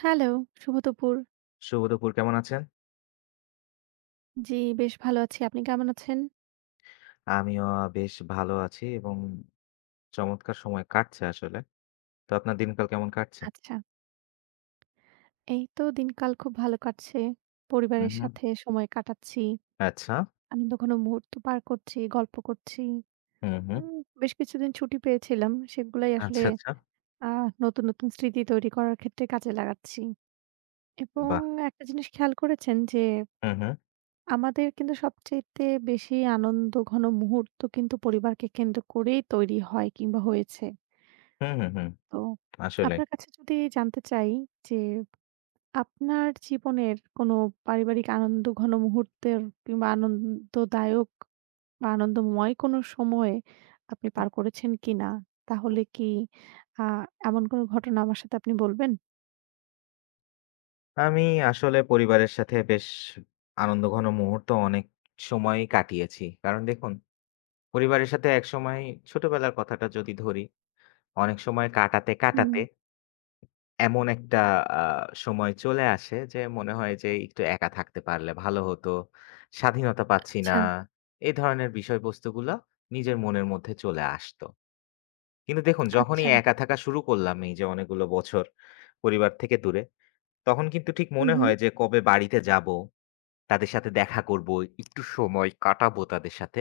Hello, শুভ দুপুর। শুভ দুপুর। কেমন আছেন? জি, বেশ ভালো আছি। আপনি কেমন আছেন? আমিও বেশ ভালো আছি এবং চমৎকার সময় কাটছে আসলে। তো আপনার দিনকাল কেমন কাটছে? আচ্ছা, এই তো দিনকাল খুব ভালো কাটছে। হুম, পরিবারের হুম। সাথে সময় কাটাচ্ছি। আচ্ছা। আনন্দ ঘন মুহূর্ত পার করছি, গল্প করছি। হুম, হুম। উম বেশ কিছুদিন ছুটি পেয়েছিলাম। সেগুলাই আসলে আচ্ছা, আচ্ছা। আ নতুন, নতুন স্মৃতি তৈরি করার ক্ষেত্রে কাজে লাগাচ্ছি। এবং বাহ! একটা জিনিস খেয়াল করেছেন যে হুম, হুম। আমাদের কিন্তু সবচাইতে বেশি আনন্দ ঘন মুহূর্ত কিন্তু পরিবারকে কেন্দ্র করেই তৈরি হয় কিংবা হয়েছে। হুম, হুম, হুম। তো আসলেই। আপনার কাছে যদি জানতে চাই যে আপনার জীবনের কোনো পারিবারিক আনন্দ ঘন মুহূর্তের কিংবা আনন্দদায়ক বা আনন্দময় কোনো সময়ে আপনি পার করেছেন কিনা তাহলে কি আহ এমন কোনো ঘটনা আমার সাথে আপনি বলবেন? আমি আসলে পরিবারের সাথে বেশ আনন্দঘন মুহূর্ত অনেক সময়ই কাটিয়েছি। কারণ দেখুন, পরিবারের সাথে একসময় ছোটবেলার কথাটা যদি ধরি, অনেক সময় কাটাতে, হুম, কাটাতে এমন একটা আ সময় চলে আসে যে মনে হয় যে একটু একা থাকতে পারলে ভালো হতো। স্বাধীনতা পাচ্ছি না। আচ্ছা, এই ধরনের বিষয়বস্তুগুলা নিজের মনের মধ্যে চলে আসতো। কিন্তু দেখুন যখনই আচ্ছা। একা থাকা শুরু করলাম এই যে অনেকগুলো বছর পরিবার থেকে দূরে, তখন কিন্তু ঠিক হুম, মনে হুম। হয় যে কবে বাড়িতে যাবো, তাদের সাথে দেখা করবো, একটু সময় কাটাবো তাদের সাথে।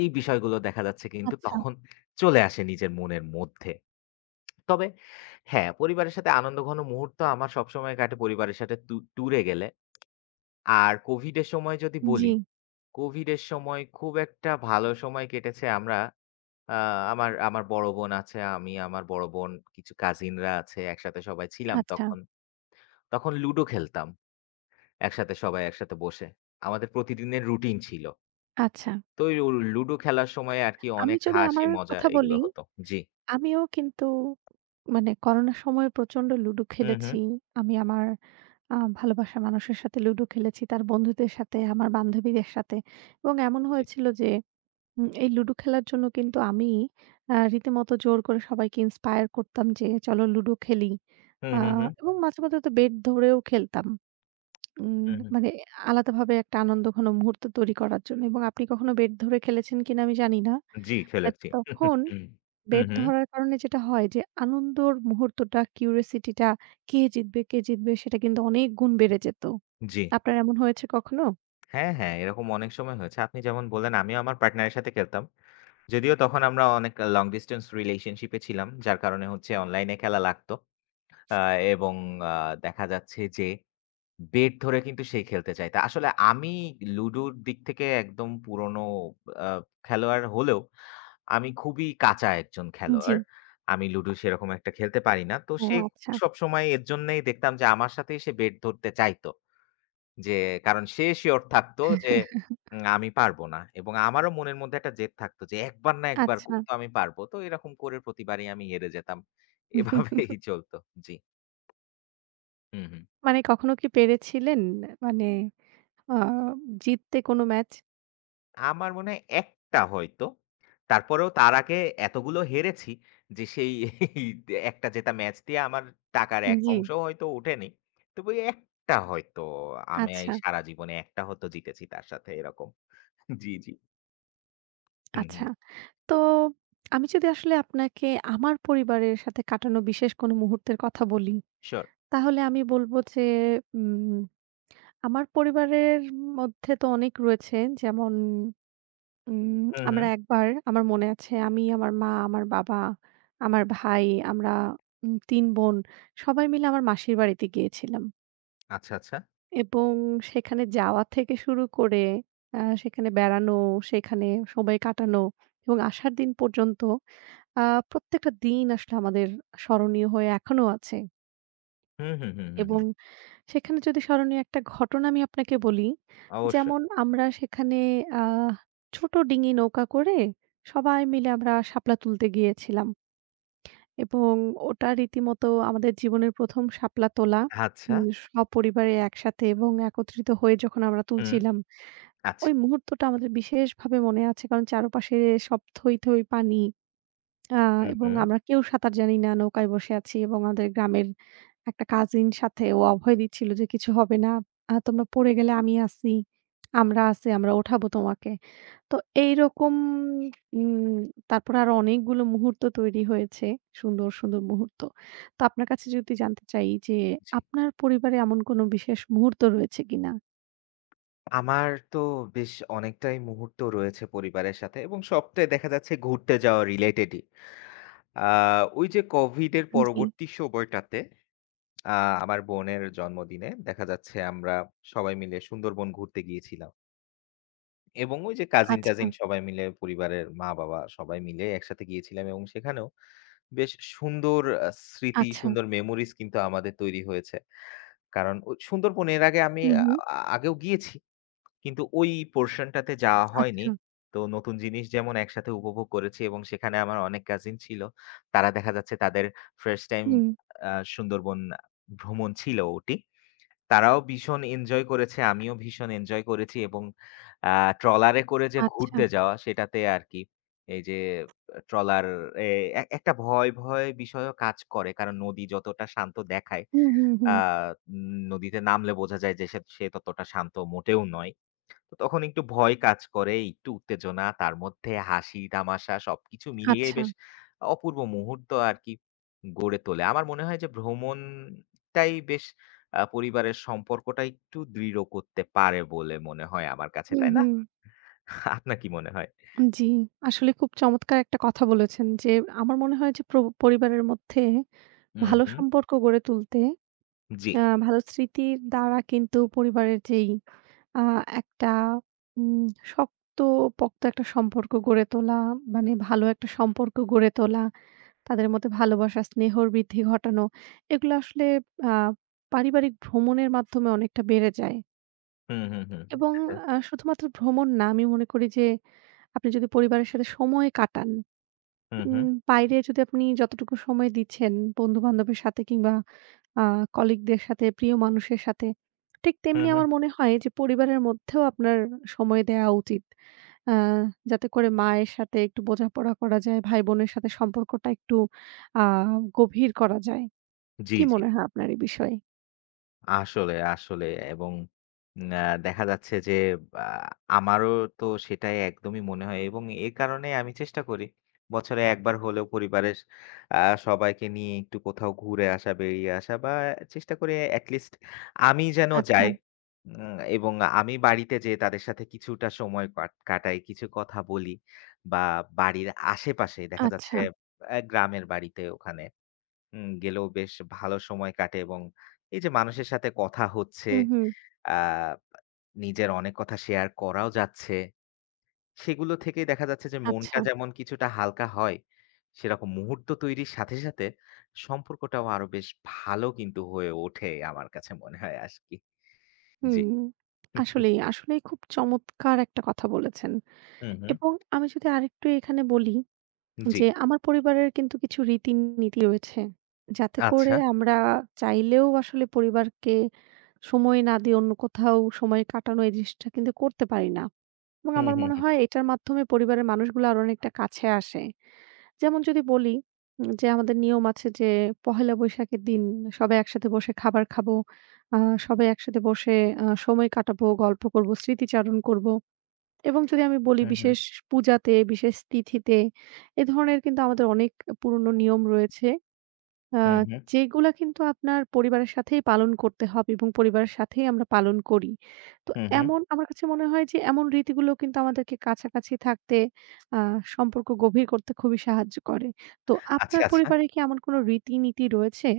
এই বিষয়গুলো দেখা যাচ্ছে কিন্তু আচ্ছা, তখন চলে আসে নিজের মনের মধ্যে। তবে হ্যাঁ, পরিবারের সাথে আনন্দঘন মুহূর্ত আমার সবসময় কাটে পরিবারের সাথে টু ট্যুরে গেলে। আর কোভিডের সময় যদি জি, বলি, কোভিডের সময় খুব একটা ভালো সময় কেটেছে। আমরা আ আমার আমার বড় বোন আছে, আমি, আমার বড় বোন, কিছু কাজিনরা আছে, একসাথে সবাই ছিলাম আচ্ছা, তখন। তখন লুডো খেলতাম একসাথে সবাই একসাথে বসে। আমাদের প্রতিদিনের রুটিন ছিল। আচ্ছা। তো ওই লুডো খেলার সময় আরকি আমি অনেক যদি হাসি আমার মজা কথা এগুলো বলি হতো। জি। আমিও কিন্তু মানে করোনার সময় প্রচন্ড লুডো হু, হু। খেলেছি। আমি আমার আ ভালোবাসা মানুষের সাথে লুডো খেলেছি, তার বন্ধুদের সাথে, আমার বান্ধবীদের সাথে এবং এমন জি। হয়েছিল যে এই লুডো খেলার জন্য কিন্তু আমি রীতিমতো জোর করে সবাইকে ইন্সপায়ার করতাম যে চলো লুডো খেলি। হু, আ হু, হু। এবং মাঝে, মাঝে তো বেট ধরেও খেলতাম। উম হু, হু। মানে আলাদাভাবে একটা আনন্দঘন মুহূর্ত তৈরি করার জন্য এবং আপনি কখনো বেট ধরে খেলেছেন কিনা আমি জানি না। জি, খেলেছি। তখন হু, বেট হু। ধরার কারণে যেটা হয় যে আনন্দর মুহূর্তটা, কিউরিওসিটিটা কে জিতবে, কে জিতবে সেটা কিন্তু অনেক গুণ বেড়ে যেত। জি। আপনার এমন হয়েছে কখনো? হ্যাঁ, হ্যাঁ, এরকম অনেক সময় হয়েছে। আপনি যেমন বললেন আমিও আমার পার্টনারের সাথে খেলতাম। যদিও তখন আমরা অনেক লং ডিসট্যান্স রিলেশনশিপ এ ছিলাম। যার কারণে হচ্ছে অনলাইনে খেলা লাগতো। আ এবং আ দেখা যাচ্ছে যে বেট ধরে কিন্তু সে খেলতে চাইতো। আসলে আমি লুডোর দিক থেকে একদম পুরনো আ খেলোয়াড় হলেও আমি খুবই কাঁচা একজন জি। খেলোয়াড়। আমি লুডো সেরকম একটা খেলতে পারি না। তো ও সে আচ্ছা। সবসময় এর জন্যই দেখতাম যে আমার সাথেই সে বেট ধরতে চাইতো। যে কারণ সে সিওর থাকতো যে আমি পারব না। এবং আমারও মনের মধ্যে একটা জেদ থাকতো যে একবার না একবার আচ্ছা। তো আমি পারব। তো এরকম করে প্রতিবারই আমি হেরে যেতাম। এভাবেই চলতো। জি। হুম, হুম। মানে কখনো কি পেরেছিলেন? মানে আ জিততে কোনো ম্যাচ? আমার মনে হয় একটা হয়তো। তারপরেও তার আগে এতগুলো হেরেছি যে সেই একটা জেতা ম্যাচ দিয়ে আমার টাকার এক জি। অংশও হয়তো ওঠেনি। তবে ওই একটা হয়তো আমি এই আচ্ছা, সারা জীবনে একটা হয়তো জিতেছি তার সাথে এরকম। জি, জি। হুম, আচ্ছা। হুম। তো আমি যদি আসলে আপনাকে আমার পরিবারের সাথে কাটানো বিশেষ কোনো মুহূর্তের কথা বলি, সিওর। তাহলে আমি বলব যে উম আমার পরিবারের মধ্যে তো অনেক রয়েছে। যেমন উম হুম, হুম। আমরা একবার আমার মনে আছে আমি, আমার মা, আমার বাবা, আমার ভাই, আমরা ৩ বোন সবাই মিলে আমার মাসির বাড়িতে গিয়েছিলাম। আচ্ছা, আচ্ছা। এবং সেখানে যাওয়া থেকে শুরু করে সেখানে বেড়ানো, সেখানে সময় কাটানো এবং আসার দিন পর্যন্ত আ প্রত্যেকটা দিন আসলে আমাদের স্মরণীয় হয়ে এখনো আছে। হুম, হুম, হুম, হুম, হুম। এবং সেখানে যদি স্মরণীয় একটা ঘটনা আমি আপনাকে বলি, অবশ্যই। যেমন আমরা সেখানে আ ছোট ডিঙি নৌকা করে সবাই মিলে আমরা শাপলা তুলতে গিয়েছিলাম এবং ওটা রীতিমতো আমাদের জীবনের ১ম শাপলা তোলা। আচ্ছা। সপরিবারে একসাথে এবং একত্রিত হয়ে যখন আমরা হুম। তুলছিলাম, আচ্ছা। ওই মুহূর্তটা আমাদের বিশেষভাবে মনে আছে। কারণ চারপাশে সব থই, থই পানি। আ হুম, এবং হুম। আমরা কেউ সাঁতার জানি না, নৌকায় বসে আছি এবং আমাদের গ্রামের একটা কাজিন সাথে ও অভয় দিচ্ছিল যে, "কিছু হবে না। তোমরা পড়ে গেলে আমি আছি। আমরা আছি, আমরা ওঠাবো তোমাকে।" তো এইরকম উম তারপরে আরো অনেকগুলো মুহূর্ত তৈরি হয়েছে। সুন্দর, সুন্দর মুহূর্ত। তো আপনার কাছে যদি জানতে চাই যে, জি। আপনার পরিবারে এমন কোনো বিশেষ মুহূর্ত রয়েছে কিনা? আমার তো বেশ অনেকটাই মুহূর্ত রয়েছে পরিবারের সাথে এবং সবটাই দেখা যাচ্ছে ঘুরতে যাওয়া রিলেটেডই। আ ওই যে COVID এর জি। পরবর্তী সময়টাতে আ আমার বোনের জন্মদিনে দেখা যাচ্ছে আমরা সবাই মিলে সুন্দরবন ঘুরতে গিয়েছিলাম। এবং ওই যে হ্যাঁ। আচ্ছা, কাজিন-টাজিন সবাই মিলে পরিবারের মা-বাবা সবাই মিলে একসাথে গিয়েছিলাম এবং সেখানেও বেশ সুন্দর আ স্মৃতি, আচ্ছা। সুন্দর মেমোরিজ কিন্তু আমাদের তৈরি হয়েছে। কারণ ওই সুন্দরবন এর আগে আমি হু, আ হু। আ- আগেও গিয়েছি। কিন্তু ওই পোরশন টাতে যাওয়া হয়নি। আচ্ছা। তো নতুন জিনিস যেমন একসাথে উপভোগ করেছি এবং সেখানে আমার অনেক কাজিন ছিল। তারা দেখা যাচ্ছে তাদের ফার্স্ট টাইম হুম। সুন্দরবন ভ্রমণ ছিল ওটি। তারাও ভীষণ এনজয় করেছে, আমিও ভীষণ এনজয় করেছি এবং আ ট্রলারে করে যে আচ্ছা। ঘুরতে যাওয়া সেটাতে আরকি এই যে ট্রলার এ একটা ভয়, ভয় বিষয়ও কাজ করে। কারণ নদী যতটা শান্ত দেখায় হুম, হুম, আ হুম। নদীতে নামলে বোঝা যায় যে সে সে ততটা শান্ত মোটেও নয়। তো তখন একটু ভয় কাজ করে, একটু উত্তেজনা, তার মধ্যে হাসি, তামাশা সবকিছু মিলিয়েই আচ্ছা। বেশ অপূর্ব মুহূর্ত আরকি গড়ে তোলে। আমার মনে হয় যে ভ্রমণটাই বেশ পরিবারের সম্পর্কটা একটু দৃঢ় করতে পারে বলে মনে হয় আমার কাছে, হুম, তাই না? হুম। আপনার কি মনে হয়? জি, আসলে খুব চমৎকার একটা কথা বলেছেন যে, আমার মনে হয় যে পরিবারের মধ্যে হুম, ভালো হুম। সম্পর্ক গড়ে তুলতে জি। ভালো স্মৃতির দ্বারা কিন্তু পরিবারের যেই আ একটা উম শক্তপোক্ত একটা সম্পর্ক গড়ে তোলা, মানে ভালো একটা সম্পর্ক গড়ে তোলা, তাদের মধ্যে ভালোবাসা, স্নেহর বৃদ্ধি ঘটানো, এগুলো আসলে আ পারিবারিক ভ্রমণের মাধ্যমে অনেকটা বেড়ে যায় হুম, হুম, হুম। এবং আচ্ছা। শুধুমাত্র ভ্রমণ না আমি মনে করি যে আপনি যদি পরিবারের সাথে সময় কাটান হুম, উম হুম। বাইরে যদি আপনি যতটুকু সময় দিচ্ছেন বন্ধু-বান্ধবের সাথে কিংবা আ কলিগদের সাথে, প্রিয় মানুষের সাথে, ঠিক হুম, তেমনি হুম। আমার মনে হয় যে পরিবারের মধ্যেও আপনার সময় দেয়া উচিত। আ যাতে করে মায়ের সাথে একটু বোঝাপড়া করা যায়, ভাই-বোনের সাথে সম্পর্কটা একটু আ গভীর করা যায়। জি, কি জি। মনে হয় আপনার এই বিষয়ে? আসলে, আসলে এবং আ দেখা যাচ্ছে যে আ আমারও তো সেটাই একদমই মনে হয় এবং এ কারণে আমি চেষ্টা করি বছরে ১ বার হলেও পরিবারের আ সবাইকে নিয়ে একটু কোথাও ঘুরে আসা, বেরিয়ে আসা বা চেষ্টা করি এটলিস্ট আমি যেন যাই। আচ্ছা, এবং আমি বাড়িতে যেয়ে তাদের সাথে কিছুটা সময় কাটাই, কিছু কথা বলি বা বাড়ির আশেপাশে দেখা যাচ্ছে আচ্ছা, গ্রামের বাড়িতে ওখানে গেলেও বেশ ভালো সময় কাটে এবং এই যে মানুষের সাথে কথা হচ্ছে, হুম, হুম। আ নিজের অনেক কথা শেয়ার করাও যাচ্ছে। সেগুলো থেকেই দেখা যাচ্ছে যে মনটা আচ্ছা। যেমন কিছুটা হালকা হয়, সেরকম মুহূর্ত তৈরির সাথে, সাথে সম্পর্কটাও আরো বেশ ভালো কিন্তু হয়ে ওঠে আমার কাছে মনে হয় আরকি। হুম, জি। আসলেই, আসলেই খুব চমৎকার একটা কথা বলেছেন। হুম, হুম। এবং আমি যদি আরেকটু এখানে বলি জি। যে আমার পরিবারের কিন্তু কিছু রীতিনীতি রয়েছে। যাতে করে আচ্ছা। আমরা চাইলেও আসলে পরিবারকে সময় না দিয়ে অন্য কোথাও সময় কাটানো এই জিনিসটা কিন্তু করতে পারি না। এবং হুম, আমার হুম, মনে হুম, হয় এটার মাধ্যমে পরিবারের মানুষগুলো আরো অনেকটা কাছে আসে। যেমন যদি বলি যে আমাদের নিয়ম আছে যে পহেলা বৈশাখের দিন সবাই একসাথে বসে খাবার খাবো। আ সবাই একসাথে বসে সময় কাটাবো, গল্প করব, স্মৃতিচারণ করব। এবং যদি আমি বলি হুম, হুম, বিশেষ পূজাতে, বিশেষ তিথিতে এ ধরনের কিন্তু আমাদের অনেক পুরনো নিয়ম রয়েছে। আ হুম, যেগুলা কিন্তু আপনার পরিবারের সাথেই পালন করতে হবে এবং পরিবারের সাথেই আমরা পালন করি। তো হুম, হুম। এমন আমার কাছে মনে হয় যে এমন রীতিগুলো কিন্তু আমাদেরকে কাছাকাছি থাকতে আ সম্পর্ক গভীর করতে খুবই সাহায্য করে। তো আচ্ছা, আপনার আচ্ছা। পরিবারে কি এমন কোনো রীতিনীতি রয়েছে?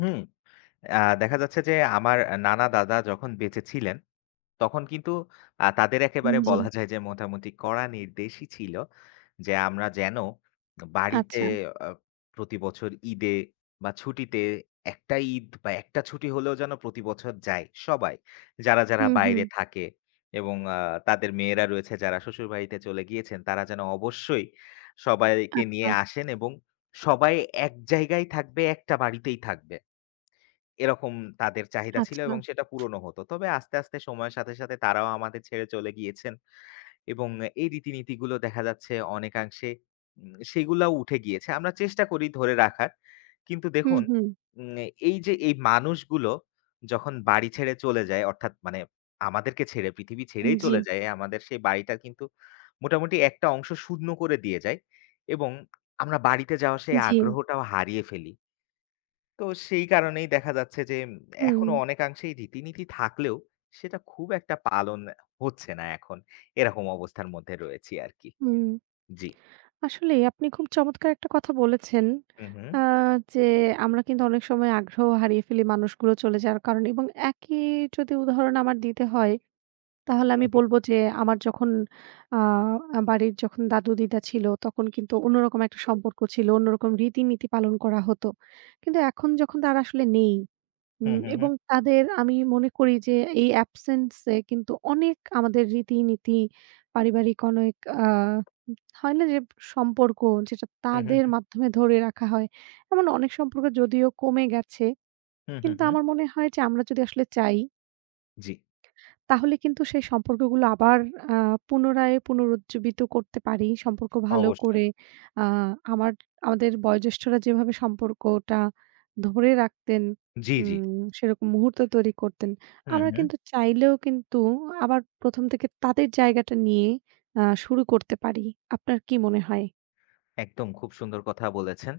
হুম। আ দেখা যাচ্ছে যে আমার নানা দাদা যখন বেঁচে ছিলেন তখন কিন্তু তাদের একেবারে জি। বলা যায় যে মোটামুটি কড়া নির্দেশই ছিল যে আমরা যেন বাড়িতে আচ্ছা। আ প্রতি বছর ঈদে বা ছুটিতে ১ টা ঈদ বা ১ টা ছুটি হলেও যেন প্রতি বছর যায় সবাই। যারা, যারা হুম, হুম। বাইরে থাকে এবং তাদের মেয়েরা রয়েছে যারা শ্বশুরবাড়িতে চলে গিয়েছেন তারা যেন অবশ্যই সবাইকে নিয়ে আচ্ছা, আসেন এবং সবাই এক জায়গায় থাকবে, একটা বাড়িতেই থাকবে। এরকম তাদের চাহিদা ছিল আচ্ছা। এবং সেটা পূরণও হতো। তবে আস্তে, আস্তে সময়ের সাথে, সাথে তারাও আমাদের ছেড়ে চলে গিয়েছেন এবং এই রীতিনীতিগুলো দেখা যাচ্ছে অনেকাংশে সেগুলাও উঠে গিয়েছে। আমরা চেষ্টা করি ধরে রাখার। কিন্তু হুম, দেখুন হুম। উম এই যে এই মানুষগুলো যখন বাড়ি ছেড়ে চলে যায় অর্থাৎ মানে আমাদেরকে ছেড়ে পৃথিবী ছেড়েই জি, চলে যায়, আমাদের সেই বাড়িটা কিন্তু মোটামুটি একটা অংশ শূন্য করে দিয়ে যায় এবং আমরা বাড়িতে যাওয়ার সেই জি। আগ্রহটাও হারিয়ে ফেলি। তো সেই কারণেই দেখা যাচ্ছে যে হুম, এখনো অনেকাংশেই রীতিনীতি থাকলেও সেটা খুব একটা পালন হচ্ছে না এখন। এরকম অবস্থার মধ্যে রয়েছি আরকি। হুম। জি। আসলেই আপনি খুব চমৎকার একটা কথা বলেছেন। হু, হু। আ যে আমরা কিন্তু অনেক সময় আগ্রহ হারিয়ে ফেলি মানুষগুলো চলে যাওয়ার কারণে এবং একই যদি উদাহরণ আমার দিতে হয় তাহলে হু, আমি হু। বলব যে আমার যখন আ বাড়ির যখন দাদু-দিদা ছিল তখন কিন্তু অন্যরকম একটা সম্পর্ক ছিল, অন্যরকম রীতিনীতি পালন করা হতো। কিন্তু এখন যখন তারা আসলে নেই হু, হু, হু। এবং তাদের আমি মনে করি যে এই অ্যাবসেন্স এ কিন্তু অনেক আমাদের রীতিনীতি, পারিবারিক অনেক আ হয় না যে সম্পর্ক যেটা হু, হু, তাদের হু। মাধ্যমে ধরে রাখা হয়। এমন অনেক সম্পর্ক যদিও কমে গেছে। হু, হু, কিন্তু হু। আমার মনে হয় যে আমরা যদি আসলে চাই জি, তাহলে কিন্তু সেই সম্পর্কগুলো আবার আ পুনরায় পুনরুজ্জীবিত করতে পারি। সম্পর্ক ভালো অবশ্যই। করে আ আমার আমাদের বয়োজ্যেষ্ঠরা যেভাবে সম্পর্কটা ধরে রাখতেন জি, জি। সেরকম মুহূর্ত তৈরি করতেন। হু, আমরা হু। কিন্তু চাইলেও কিন্তু আবার ১ম থেকে তাদের জায়গাটা নিয়ে শুরু করতে পারি। আপনার কি মনে হয়? একদম খুব সুন্দর কথা বলেছেন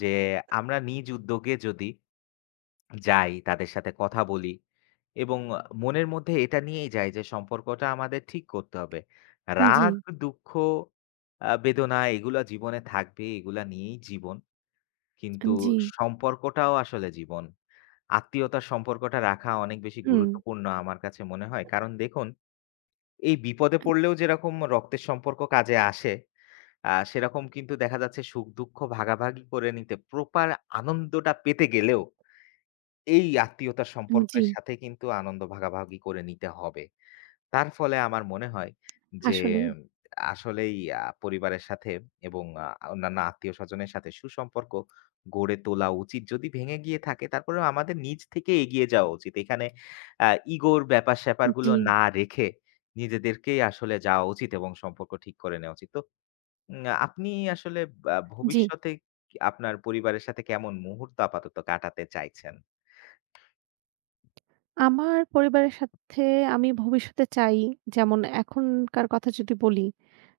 যে আমরা নিজ উদ্যোগে যদি যাই, তাদের সাথে কথা বলি এবং মনের মধ্যে এটা নিয়েই যাই যে সম্পর্কটা আমাদের ঠিক করতে হবে। জি। রাগ, দুঃখ, বেদনা এগুলা জীবনে থাকবে, এগুলা নিয়েই জীবন। কিন্তু জি, সম্পর্কটাও আসলে জীবন। আত্মীয়তার সম্পর্কটা রাখা অনেক বেশি হুম, গুরুত্বপূর্ণ আমার কাছে মনে হয়। কারণ দেখুন এই বিপদে পড়লেও যেরকম রক্তের সম্পর্ক কাজে আসে, সেরকম কিন্তু দেখা যাচ্ছে সুখ-দুঃখ ভাগাভাগি করে নিতে প্রপার আনন্দটা পেতে গেলেও এই আত্মীয়তার জি, সম্পর্কের সাথে কিন্তু আনন্দ ভাগাভাগি করে নিতে হবে। তার ফলে আমার মনে হয় যে আসলেই। আসলেই পরিবারের সাথে এবং অন্যান্য আত্মীয়স্বজনের সাথে সুসম্পর্ক গড়ে তোলা উচিত। যদি ভেঙে গিয়ে থাকে তারপরেও আমাদের নিজ থেকে এগিয়ে যাওয়া উচিত। এখানে আ ইগোর ব্যাপার-স্যাপার জি, গুলো না রেখে নিজেদেরকেই আসলে যাওয়া উচিত এবং সম্পর্ক ঠিক করে নেওয়া উচিত। তো আপনি আসলে জি। ভবিষ্যতে আপনার পরিবারের সাথে কেমন মুহূর্ত আপাতত কাটাতে চাইছেন? আমার পরিবারের সাথে আমি ভবিষ্যতে চাই যেমন এখনকার কথা যদি বলি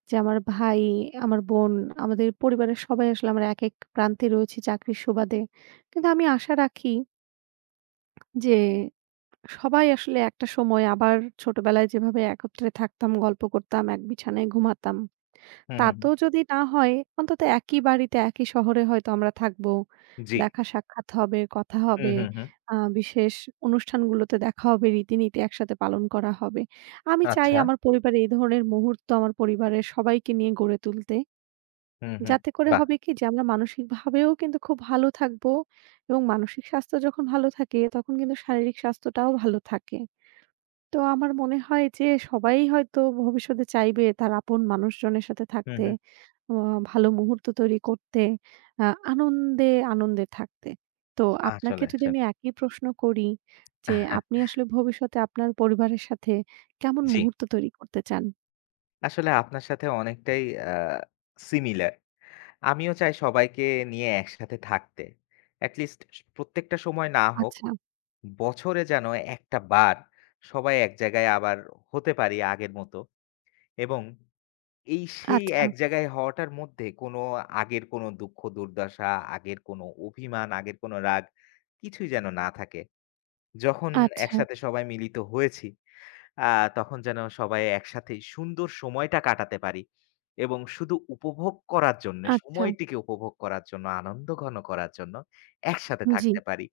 যে আমার ভাই, আমার বোন, আমাদের পরিবারের সবাই আসলে আমরা এক, এক প্রান্তে রয়েছি চাকরির সুবাদে। কিন্তু আমি আশা রাখি যে সবাই আসলে একটা সময় আবার ছোটবেলায় যেভাবে একত্রে থাকতাম, গল্প করতাম, এক বিছানায় ঘুমাতাম হু, হু। তাতেও যদি না হয়, অন্তত একই বাড়িতে, একই শহরে হয়তো আমরা থাকবো। জি। দেখা সাক্ষাৎ হবে, কথা হুম, হবে। হুম, হুম। বিশেষ অনুষ্ঠানগুলোতে দেখা হবে, রীতিনীতি একসাথে পালন করা হবে। আমি চাই আচ্ছা। আমার পরিবারে এই ধরনের মুহূর্ত আমার পরিবারের সবাইকে নিয়ে গড়ে তুলতে। হুম, হুম। যাতে করে বাহ! হবে কি যে আমরা মানসিকভাবেও কিন্তু খুব ভালো থাকবো এবং মানসিক স্বাস্থ্য যখন ভালো থাকে তখন কিন্তু শারীরিক স্বাস্থ্যটাও ভালো থাকে। তো আমার মনে হয় যে সবাই হয়তো ভবিষ্যতে চাইবে তার আপন মানুষজনের সাথে হুম, থাকতে, হুম। আ ভালো মুহূর্ত তৈরি করতে, আ আনন্দে, আনন্দে থাকতে। তো আপনাকে আসলে, যদি আসলে। আমি একই প্রশ্ন করি যে আহা, আপনি আসলে ভবিষ্যতে আপনার পরিবারের সাথে কেমন জি। মুহূর্ত তৈরি করতে চান? আসলে আপনার সাথে অনেকটাই আ সিমিলার। আমিও চাই সবাইকে নিয়ে একসাথে থাকতে। এটলিস্ট প্রত্যেকটা সময় না হোক, আচ্ছা, বছরে যেন একটা বার সবাই এক জায়গায় আবার হতে পারি আগের মতো এবং এই সেই আচ্ছা, এক জায়গায় হওয়াটার মধ্যে কোনো আগের কোনো দুঃখ দুর্দশা, আগের কোনো অভিমান, আগের কোনো রাগ কিছুই যেন না থাকে। যখন আচ্ছা, একসাথে সবাই মিলিত হয়েছি, আ তখন যেন সবাই একসাথেই সুন্দর সময়টা কাটাতে পারি এবং শুধু উপভোগ করার জন্যে, আচ্ছা। সময়টিকে উপভোগ করার জন্য, আনন্দঘন করার জন্য একসাথে জি, থাকতে পারি।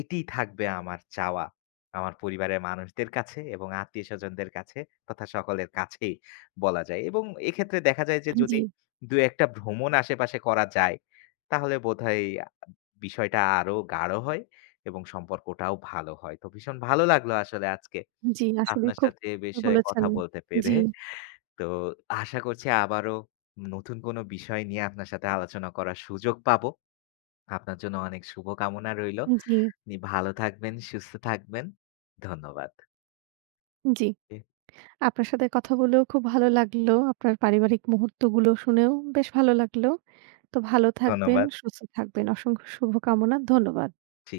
এটিই থাকবে আমার চাওয়া। আমার পরিবারের মানুষদের কাছে এবং আত্মীয়স্বজনদের কাছে তথা সকলের কাছেই বলা যায় এবং এক্ষেত্রে দেখা যায় যে যদি জি, ২-১ টা ভ্রমণ আশেপাশে করা যায়, তাহলে বোধহয় বিষয়টা আরো গাঢ় হয় এবং সম্পর্কটাও ভালো হয়। তো ভীষণ ভালো লাগলো আসলে আজকে জি। আসলে আপনার খুব সাথে এ বিষয়ে বলেছেন। কথা বলতে পেরে। জি, তো আশা করছি আবারও নতুন কোনো বিষয় নিয়ে আপনার সাথে আলোচনা করার সুযোগ পাবো। আপনার জন্য অনেক শুভকামনা রইলো। জি, আপনি ভালো থাকবেন, সুস্থ থাকবেন। ধন্যবাদ। জি। জি, আপনার সাথে কথা বলেও খুব ভালো লাগলো। আপনার পারিবারিক মুহূর্তগুলো শুনেও বেশ ভালো লাগলো। তো ভালো থাকবেন, ধন্যবাদ। সুস্থ থাকবেন। অসংখ্য শুভকামনা। ধন্যবাদ। জি।